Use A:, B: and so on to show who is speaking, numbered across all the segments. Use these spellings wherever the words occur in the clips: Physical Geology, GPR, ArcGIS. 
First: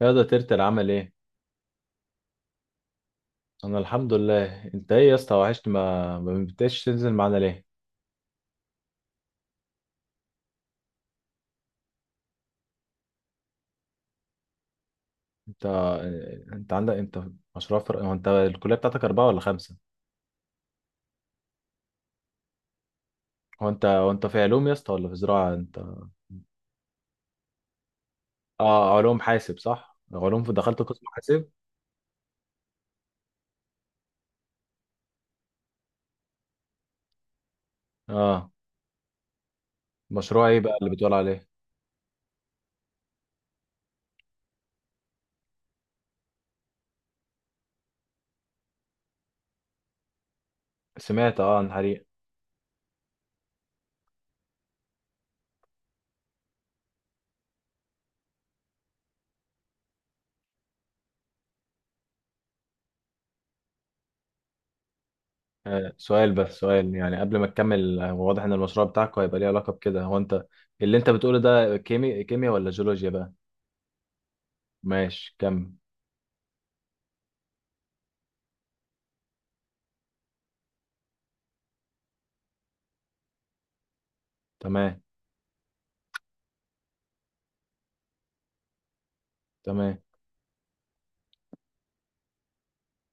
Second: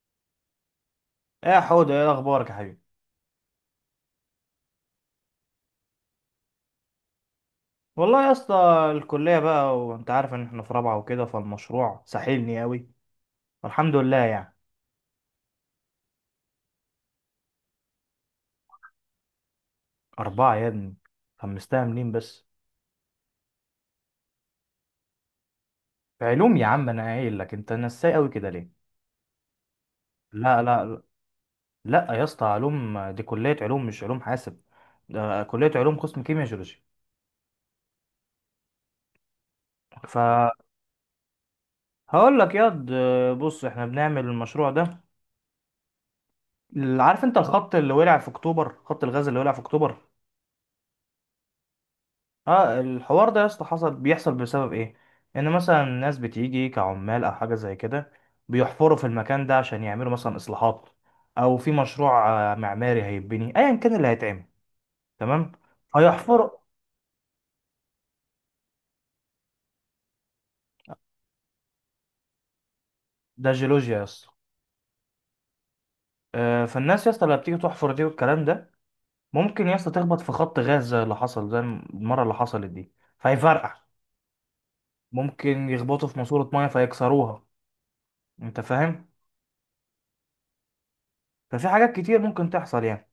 A: يا ده ترتر عمل ايه؟
B: ايه يا حوده، ايه اخبارك يا حبيبي؟
A: انا الحمد لله. انت ايه يا اسطى؟ وحشني، ما بتبقاش تنزل معانا ليه؟
B: والله يا اسطى، الكليه بقى وانت عارف ان احنا في رابعه وكده فالمشروع ساحلني قوي والحمد لله يعني.
A: انت انت عندك مشروع فرق. هو انت الكليه بتاعتك اربعه ولا خمسه؟
B: اربعه يا ابني، خمستها منين بس؟
A: هو انت في علوم يا اسطى ولا في زراعه انت؟
B: في علوم يا عم، انا قايل لك انت نساي قوي كده ليه؟
A: اه، علوم حاسب صح؟ علوم، في
B: لا
A: دخلت
B: لا
A: قسم حاسب.
B: لا يا اسطى، علوم دي كليه علوم مش علوم حاسب، ده كليه علوم قسم كيمياء جيولوجي.
A: اه، مشروع ايه
B: فهقول
A: بقى اللي بتقول عليه؟
B: لك ياض، بص احنا بنعمل المشروع ده. عارف انت الخط اللي ولع في اكتوبر، خط الغاز اللي ولع في اكتوبر؟
A: سمعت اه عن حريق.
B: اه، الحوار ده يا اسطى بيحصل بسبب ايه؟ ان مثلا ناس بتيجي كعمال او حاجه زي كده، بيحفروا في المكان ده عشان يعملوا مثلا اصلاحات، او في مشروع معماري هيتبني، ايا كان اللي هيتعمل. تمام؟
A: سؤال
B: هيحفروا.
A: بس يعني، قبل ما تكمل، هو واضح ان المشروع بتاعك هيبقى ليه علاقه بكده. هو انت اللي انت بتقوله ده كيمياء ولا جيولوجيا بقى؟
B: ده جيولوجيا يا اسطى.
A: ماشي، كمل.
B: فالناس يا اسطى اللي بتيجي تحفر دي والكلام ده، ممكن يا اسطى تخبط في خط غاز زي اللي حصل، زي المره اللي حصلت دي، فيفرقع.
A: تمام.
B: ممكن يخبطوا في ماسوره ميه فيكسروها، انت فاهم؟
A: تمام.
B: ففي حاجات كتير ممكن تحصل يعني.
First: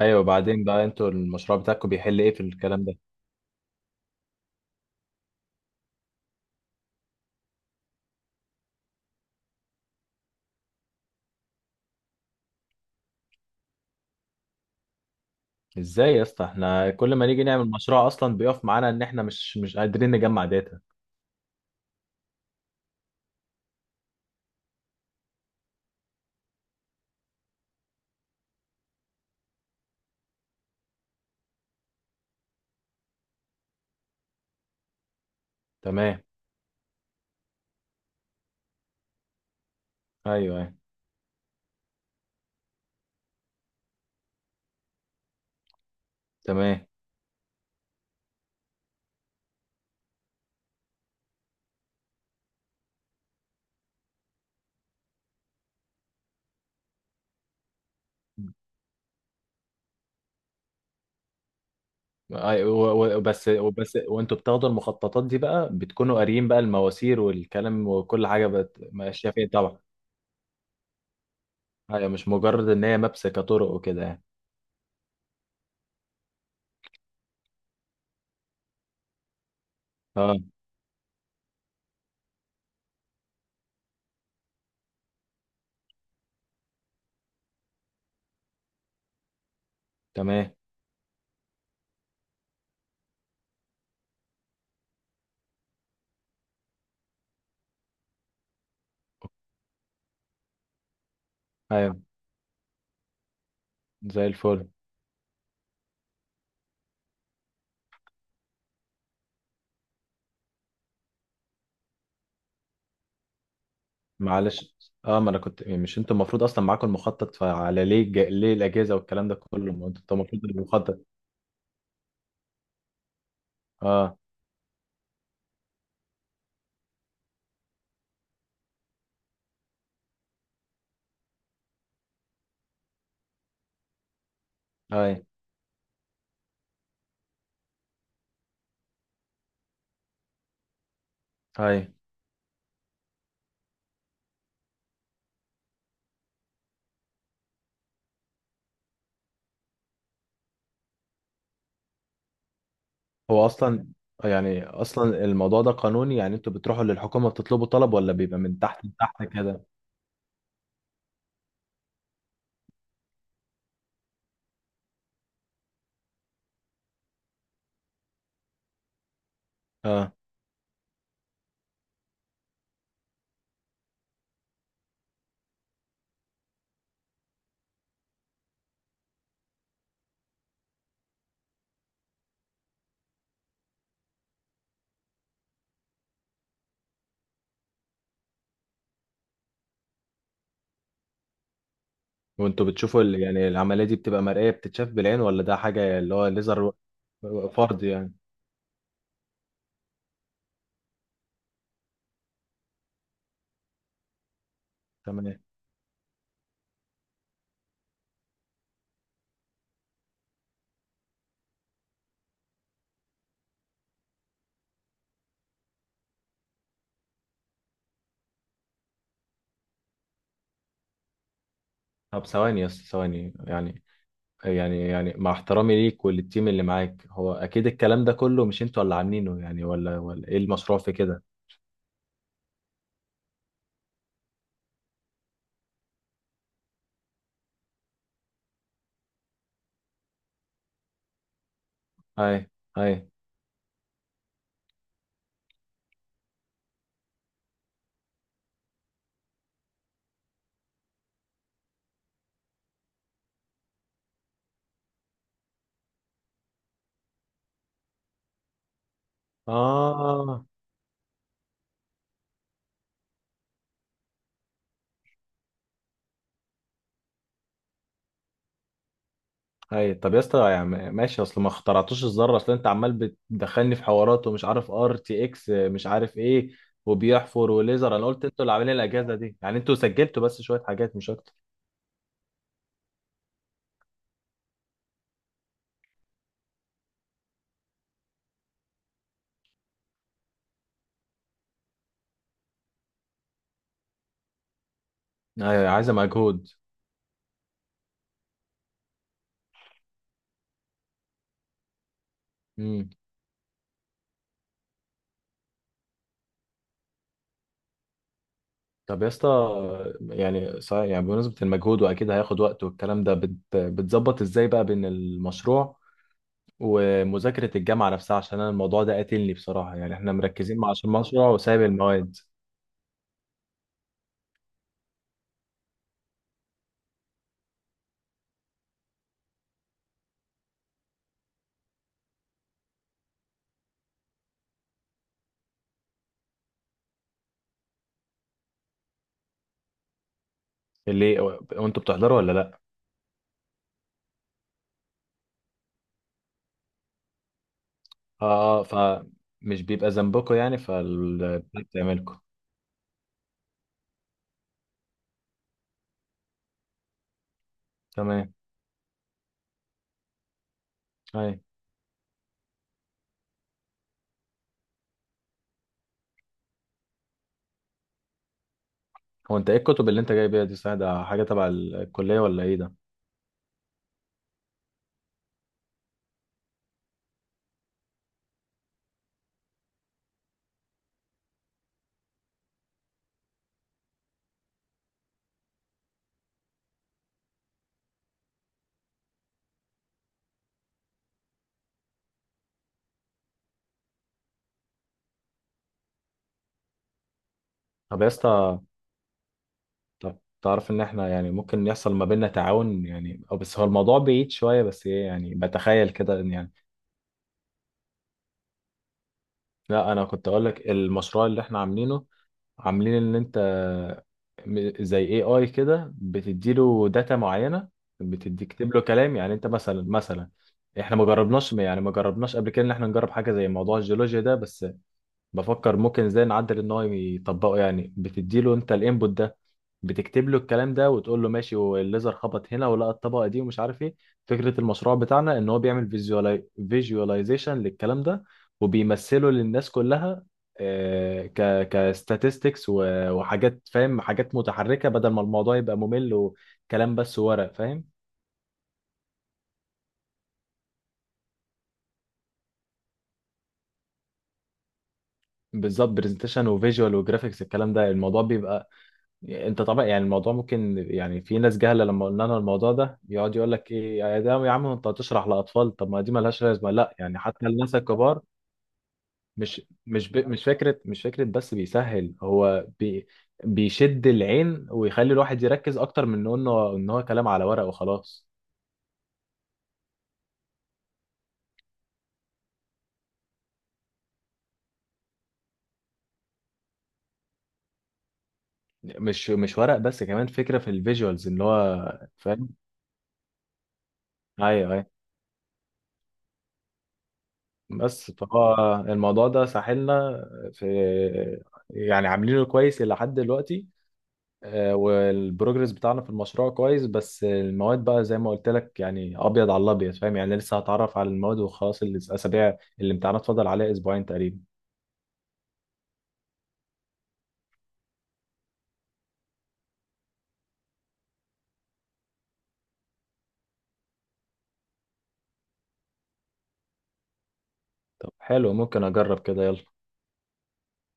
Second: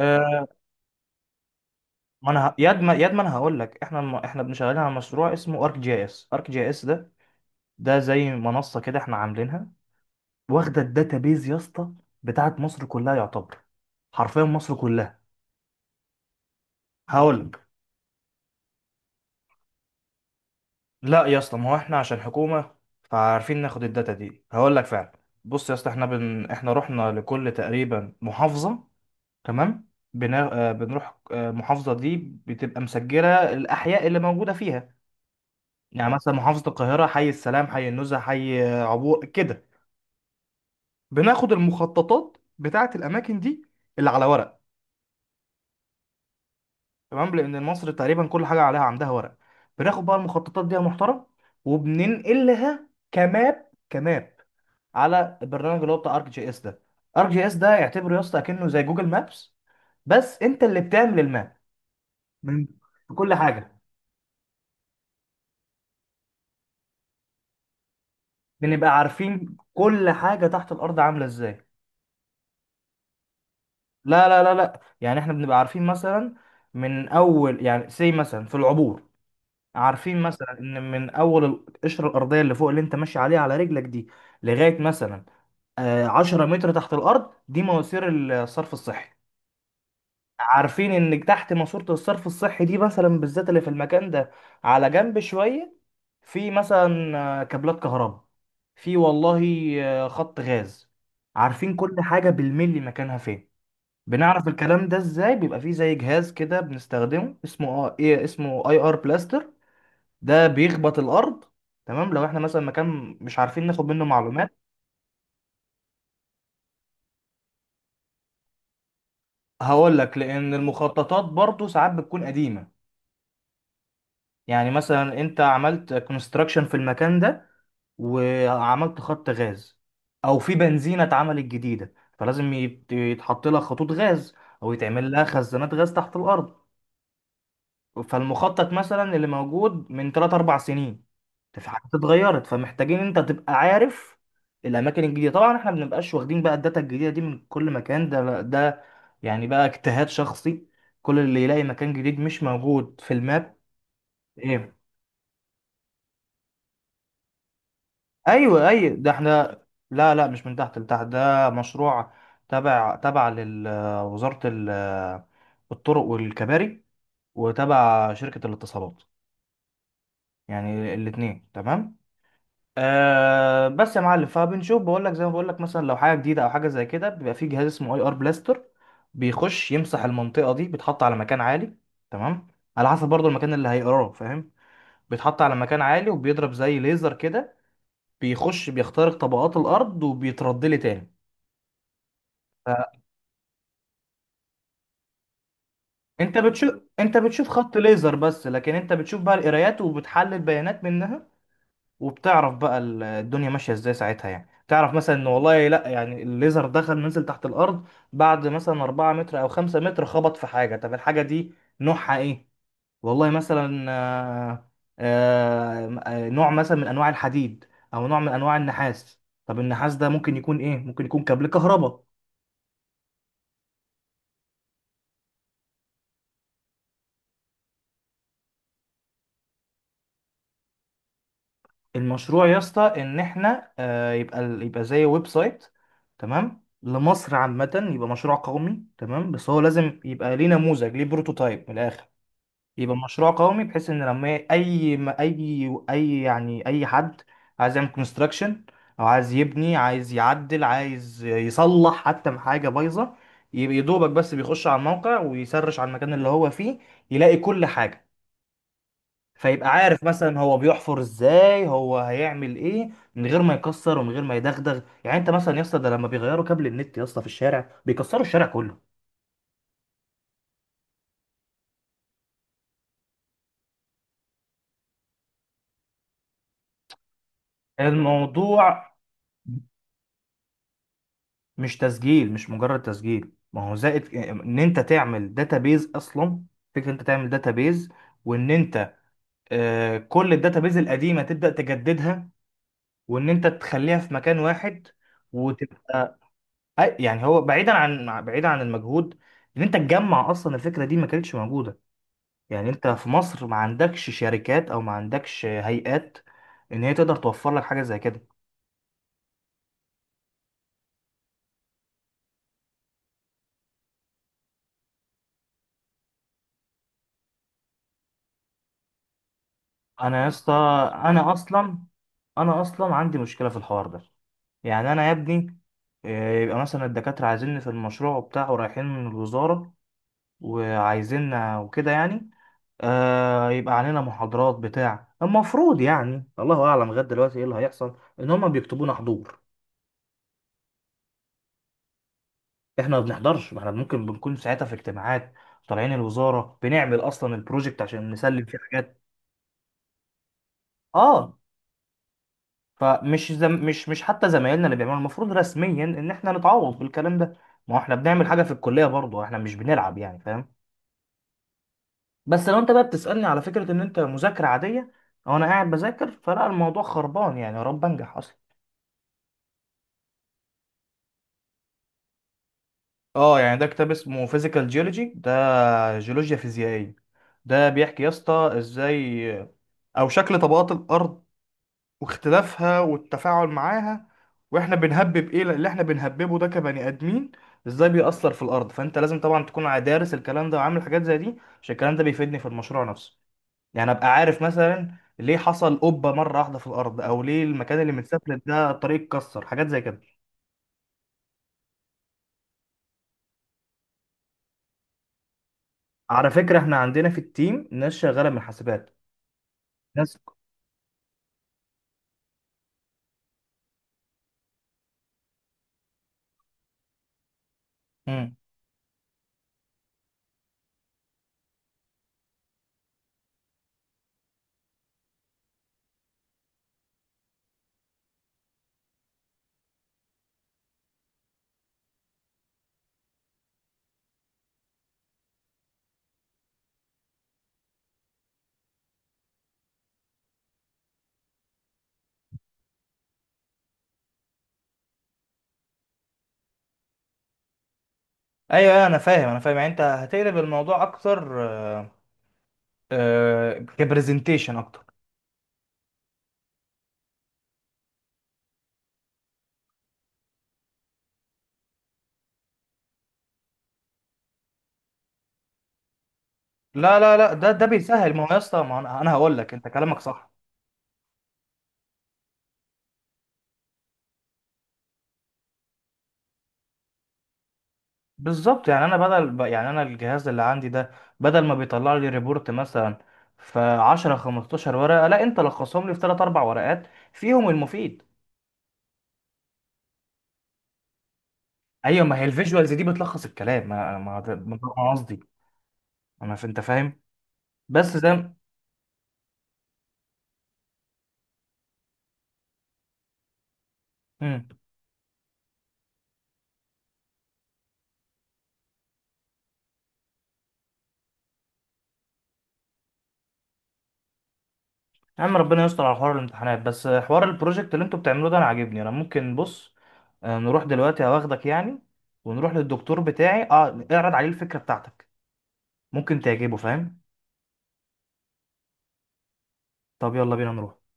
A: ايوه، بعدين بقى، انتوا المشروع بتاعكم بيحل
B: ما
A: ايه في
B: انا ه- ياد
A: الكلام
B: ما
A: ده؟
B: ياد ما انا هقول لك، احنا احنا بنشغلين على مشروع اسمه ارك جي اس. ارك جي اس ده، ده زي منصه كده احنا عاملينها، واخده الداتابيز يا اسطى بتاعت مصر كلها يعتبر، حرفيا مصر كلها.
A: ازاي يا اسطى؟ احنا كل ما
B: هقول
A: نيجي
B: لك،
A: نعمل مشروع اصلا بيقف معانا ان احنا مش قادرين نجمع داتا.
B: لا يا اسطى ما هو احنا عشان حكومه فعارفين ناخد الداتا دي. هقول لك فعلا، بص يا اسطى، احنا احنا رحنا لكل تقريبا محافظه. تمام؟ بنا... آه، بنروح المحافظه دي بتبقى مسجله الاحياء اللي موجوده فيها. يعني
A: تمام.
B: مثلا محافظة القاهرة، حي السلام، حي النزهة، حي عبور كده.
A: ايوه، ايوه.
B: بناخد المخططات بتاعة الأماكن دي اللي على ورق،
A: تمام.
B: تمام، لأن مصر تقريبا كل حاجة عليها، عندها ورق. بناخد بقى المخططات دي يا محترم وبننقلها كماب كماب على البرنامج اللي هو بتاع ارك جي اس ده. ارك جي اس ده اعتبره يا اسطى كأنه زي جوجل مابس، بس انت اللي بتعمل الماب.
A: أي-،
B: من-
A: و-، و-،
B: بكل
A: وبس،
B: حاجة،
A: وبس، وانتوا بتاخدوا المخططات دي بقى بتكونوا قاريين بقى المواسير والكلام وكل حاجه
B: بنبقى
A: ماشيه فين
B: عارفين
A: طبعا.
B: كل حاجة تحت الأرض عاملة ازاي.
A: ايوه، مش مجرد ان هي مابس كطرق وكده يعني.
B: لا لا لا لا، يعني احنا بنبقى عارفين مثلا من اول يعني سي مثلا في العبور، عارفين
A: اه.
B: مثلا ان من اول القشره الارضيه اللي فوق اللي انت ماشي عليها على رجلك دي، لغايه مثلا 10 متر تحت الارض، دي مواسير الصرف الصحي.
A: تمام.
B: عارفين ان تحت ماسوره الصرف الصحي دي مثلا بالذات اللي في المكان ده، على جنب شويه، في مثلا كابلات كهرباء، في والله خط غاز. عارفين كل
A: ايوه،
B: حاجه بالملي مكانها فين.
A: زي
B: بنعرف
A: الفل.
B: الكلام ده ازاي؟ بيبقى فيه زي جهاز كده بنستخدمه اسمه اه ايه اسمه اي ار بلاستر، ده بيخبط الارض. تمام؟ لو احنا مثلا مكان مش عارفين ناخد منه معلومات.
A: معلش، اه، ما انا كنت يعني، مش انتوا المفروض اصلا معاكم المخطط؟ فعلى ليه ليه الاجازه والكلام ده كله؟ ما
B: هقول
A: انتوا
B: لك،
A: المفروض
B: لان
A: المخطط.
B: المخططات برضو ساعات بتكون قديمة.
A: اه.
B: يعني مثلا انت عملت كونستراكشن في المكان ده وعملت خط غاز، او في بنزينة اتعملت جديدة، فلازم يتحط لها خطوط غاز، او يتعمل
A: اي.
B: لها خزانات غاز تحت الارض. فالمخطط مثلا اللي موجود من 3 4 سنين، في
A: اي.
B: حاجات اتغيرت فمحتاجين انت تبقى عارف الاماكن الجديده. طبعا احنا ما بنبقاش واخدين بقى الداتا الجديده دي من كل مكان ده، يعني بقى اجتهاد شخصي، كل اللي يلاقي مكان جديد مش موجود في
A: هو
B: الماب.
A: اصلا، يعني
B: ايه؟
A: اصلا الموضوع ده قانوني يعني؟ انتوا بتروحوا للحكومه بتطلبوا طلب، ولا بيبقى من
B: ايوه
A: تحت
B: ايوه، ده
A: لتحت
B: احنا،
A: كده؟
B: لا لا، مش من تحت لتحت، ده مشروع تبع لوزاره الطرق والكباري، وتبع شركه الاتصالات،
A: اه.
B: يعني الاثنين. تمام؟ أه، بس يا معلم فبنشوف، بقول لك زي ما بقول لك، مثلا لو حاجه جديده او حاجه زي كده، بيبقى في جهاز اسمه اي ار بلاستر، بيخش يمسح المنطقه دي، بيتحط على مكان عالي. تمام؟ على حسب برضو المكان اللي هيقراه، فاهم؟ بيتحط على مكان عالي وبيضرب زي ليزر كده، بيخش بيخترق طبقات الارض وبيترد لي تاني.
A: وانتوا يعني العمليه دي بتبقى مرئيه، بتتشاف بالعين، ولا ده حاجه اللي هو
B: انت
A: ليزر؟
B: بتشوف، خط
A: فرض يعني.
B: ليزر بس، لكن انت بتشوف بقى القرايات وبتحلل بيانات منها، وبتعرف بقى الدنيا ماشيه ازاي ساعتها. يعني تعرف مثلا ان
A: تمام.
B: والله لا، يعني الليزر دخل نزل تحت الارض، بعد مثلا 4 متر او 5 متر خبط في حاجه. طب الحاجه دي نوعها ايه؟ والله مثلا نوع مثلا من انواع الحديد، او نوع من انواع النحاس. طب النحاس ده ممكن يكون ايه؟ ممكن يكون كابل كهرباء.
A: طب ثواني يا اسطى، ثواني يعني يعني يعني، مع احترامي ليك وللتيم اللي معاك، هو اكيد الكلام ده كله مش انتوا اللي عاملينه يعني، ولا ايه المشروع في كده؟
B: المشروع يا اسطى ان احنا يبقى يبقى زي ويب سايت، تمام، لمصر عامة، يبقى مشروع قومي، تمام، بس هو لازم يبقى ليه نموذج، ليه بروتوتايب من الاخر.
A: هاي. هاي.
B: يبقى مشروع قومي بحيث ان لما اي ما اي اي يعني اي حد عايز يعمل كونستراكشن، او عايز يبني، عايز يعدل، عايز يصلح حتى من حاجة بايظة، يبقى يدوبك بس بيخش على الموقع ويسرش على المكان اللي هو فيه، يلاقي كل حاجة، فيبقى عارف مثلا
A: اه.
B: هو بيحفر ازاي، هو هيعمل ايه، من غير ما يكسر ومن غير ما يدغدغ. يعني انت مثلا يا اسطى، ده لما بيغيروا كابل النت يا اسطى في الشارع، بيكسروا الشارع كله.
A: هاي، طب يا اسطى يعني ماشي، اصل ما اخترعتوش الذره. اصل انت عمال بتدخلني في حوارات ومش عارف RTX، مش عارف ايه، وبيحفر وليزر. انا قلت انتوا اللي عاملين
B: الموضوع
A: الاجهزه دي، يعني انتوا سجلتوا بس شويه حاجات مش اكتر.
B: مش مجرد تسجيل، ما هو زائد ان انت تعمل داتابيز اصلا. فكره انت تعمل داتابيز، وان انت كل الداتابيز القديمه تبدا تجددها، وان انت تخليها في مكان واحد،
A: هاي، عايزه
B: وتبقى.
A: مجهود.
B: يعني هو بعيدا عن المجهود، ان انت تجمع اصلا، الفكره دي ما كانتش موجوده. يعني انت في مصر ما عندكش شركات، او ما عندكش هيئات ان هي تقدر توفر لك حاجه زي كده.
A: طب يا اسطى، يعني صحيح، يعني بمناسبة المجهود وأكيد هياخد وقت والكلام ده بتظبط إزاي بقى بين المشروع ومذاكرة الجامعة نفسها؟ عشان أنا الموضوع ده قاتلني بصراحة، يعني إحنا
B: انا يا اسطى،
A: مركزين مع عشان المشروع
B: انا
A: وسايب
B: اصلا
A: المواد
B: انا اصلا عندي مشكله في الحوار ده. يعني انا يا ابني يبقى مثلا الدكاتره عايزيني في المشروع بتاعه، رايحين من الوزاره وعايزيننا وكده يعني. يبقى علينا محاضرات بتاع، المفروض يعني، الله اعلم لغايه دلوقتي ايه اللي هيحصل، ان هم بيكتبونا حضور.
A: اللي، وأنتوا بتحضروا ولا لأ؟
B: احنا ما بنحضرش، ما احنا ممكن بنكون ساعتها في اجتماعات، طالعين الوزاره بنعمل اصلا البروجكت عشان نسلم فيه
A: آه، آه.
B: حاجات.
A: فمش بيبقى ذنبكم يعني،
B: اه.
A: فال بتعملكم.
B: فمش زم... مش مش حتى زمايلنا اللي بيعملوا المفروض رسميا ان احنا نتعوض بالكلام ده، ما هو احنا بنعمل
A: تمام.
B: حاجه في الكليه برضه، احنا مش بنلعب يعني، فاهم؟
A: أي.
B: بس لو انت بقى بتسالني على فكره ان انت مذاكره عاديه، او انا قاعد بذاكر، فلا، الموضوع خربان يعني، يا رب انجح اصلا.
A: هو أنت إيه الكتب اللي أنت جايبها دي صحيح؟ ده حاجة تبع الكلية ولا إيه ده؟
B: اه، يعني ده كتاب اسمه فيزيكال جيولوجي، ده جيولوجيا فيزيائيه. ده بيحكي يا اسطى ازاي، او شكل طبقات الارض واختلافها والتفاعل معاها، واحنا بنهبب ايه اللي احنا بنهببه ده كبني ادمين، ازاي بيأثر في الارض. فانت لازم طبعا تكون دارس الكلام ده وعامل حاجات زي دي، عشان الكلام ده بيفيدني في المشروع نفسه. يعني ابقى عارف مثلا ليه حصل قبة مرة واحدة في الارض، او ليه المكان اللي
A: طب يا
B: متسفلت
A: اسطى،
B: ده الطريق اتكسر، حاجات زي كده.
A: طب تعرف ان احنا يعني ممكن يحصل ما بيننا تعاون يعني، أو بس هو الموضوع بعيد شويه، بس ايه يعني، بتخيل كده
B: على
A: ان يعني.
B: فكرة احنا عندنا في التيم ناس شغالة من حاسبات.
A: لا انا
B: ناس.
A: كنت اقول لك، المشروع اللي احنا عاملينه، عاملين ان انت م-، زي اي اي كده، بتديله داتا معينه،
B: امم.
A: بتدي كتب له كلام، يعني انت مثلا، مثلا، احنا ما جربناش يعني، ما جربناش قبل كده ان احنا نجرب حاجه زي موضوع الجيولوجيا ده، بس بفكر ممكن ازاي نعدل ان هو يطبقه. يعني بتديله انت الانبوت ده، بتكتب له الكلام ده، وتقول له ماشي والليزر خبط هنا ولقى الطبقه دي ومش عارف ايه. فكره المشروع بتاعنا ان هو بيعمل فيجواليزيشن للكلام ده، وبيمثله للناس كلها، ك كستاتستكس وحاجات، فاهم، حاجات متحركه بدل ما الموضوع يبقى ممل وكلام بس ورق، فاهم.
B: ايوه، أيوة، انا فاهم، انا فاهم. يعني انت هتقلب الموضوع اكتر، كبرزنتيشن اكتر.
A: بالظبط، برزنتيشن وفيجوال وجرافيكس. الكلام ده الموضوع بيبقى، انت طبعا يعني الموضوع ممكن، يعني في ناس جهله لما قلنا لها الموضوع ده يقعد يقول لك ايه يا ده يا عم انت هتشرح لاطفال، طب ما دي ملهاش لازمه. لا
B: لا لا
A: يعني،
B: لا،
A: حتى
B: ده
A: الناس
B: بيسهل، ما
A: الكبار،
B: هو يا اسطى، ما أنا هقول لك،
A: مش
B: انت كلامك
A: مش ب...
B: صح.
A: مش فكره مش فكره بس بيسهل، بيشد العين ويخلي الواحد يركز اكتر من انه ان هو كلام على ورق وخلاص.
B: بالظبط، يعني انا بدل يعني انا الجهاز اللي عندي ده، بدل ما بيطلع لي ريبورت مثلا في 10 15 ورقه، لا، انت لخصهم لي في 3 4 ورقات فيهم المفيد.
A: مش مش ورق بس، كمان فكره في الفيجوالز اللي
B: ايوه،
A: هو،
B: ما هي
A: فاهم.
B: الفيجوالز دي بتلخص الكلام، ما ما ده
A: ايوه، ايوه.
B: أنا قصدي. انت فاهم. بس زي
A: بس
B: ما-
A: فهو الموضوع ده ساحلنا في، يعني عاملينه كويس إلى حد دلوقتي.
B: مم.
A: والبروجرس بتاعنا في المشروع كويس، بس المواد بقى زي ما قلت لك، يعني ابيض على الابيض، فاهم، يعني لسه هتعرف على المواد وخلاص. الاسابيع، الامتحانات فاضل عليها أسبوعين تقريبا.
B: يا عم ربنا يستر على حوار الامتحانات، بس حوار البروجكت اللي انتوا بتعملوه ده انا عاجبني. انا ممكن، بص نروح دلوقتي، هواخدك يعني، ونروح للدكتور بتاعي، اعرض عليه الفكره بتاعتك، ممكن تعجبه، فاهم؟
A: طب حلو، ممكن اجرب كده، يلا.
B: طب يلا بينا نروح.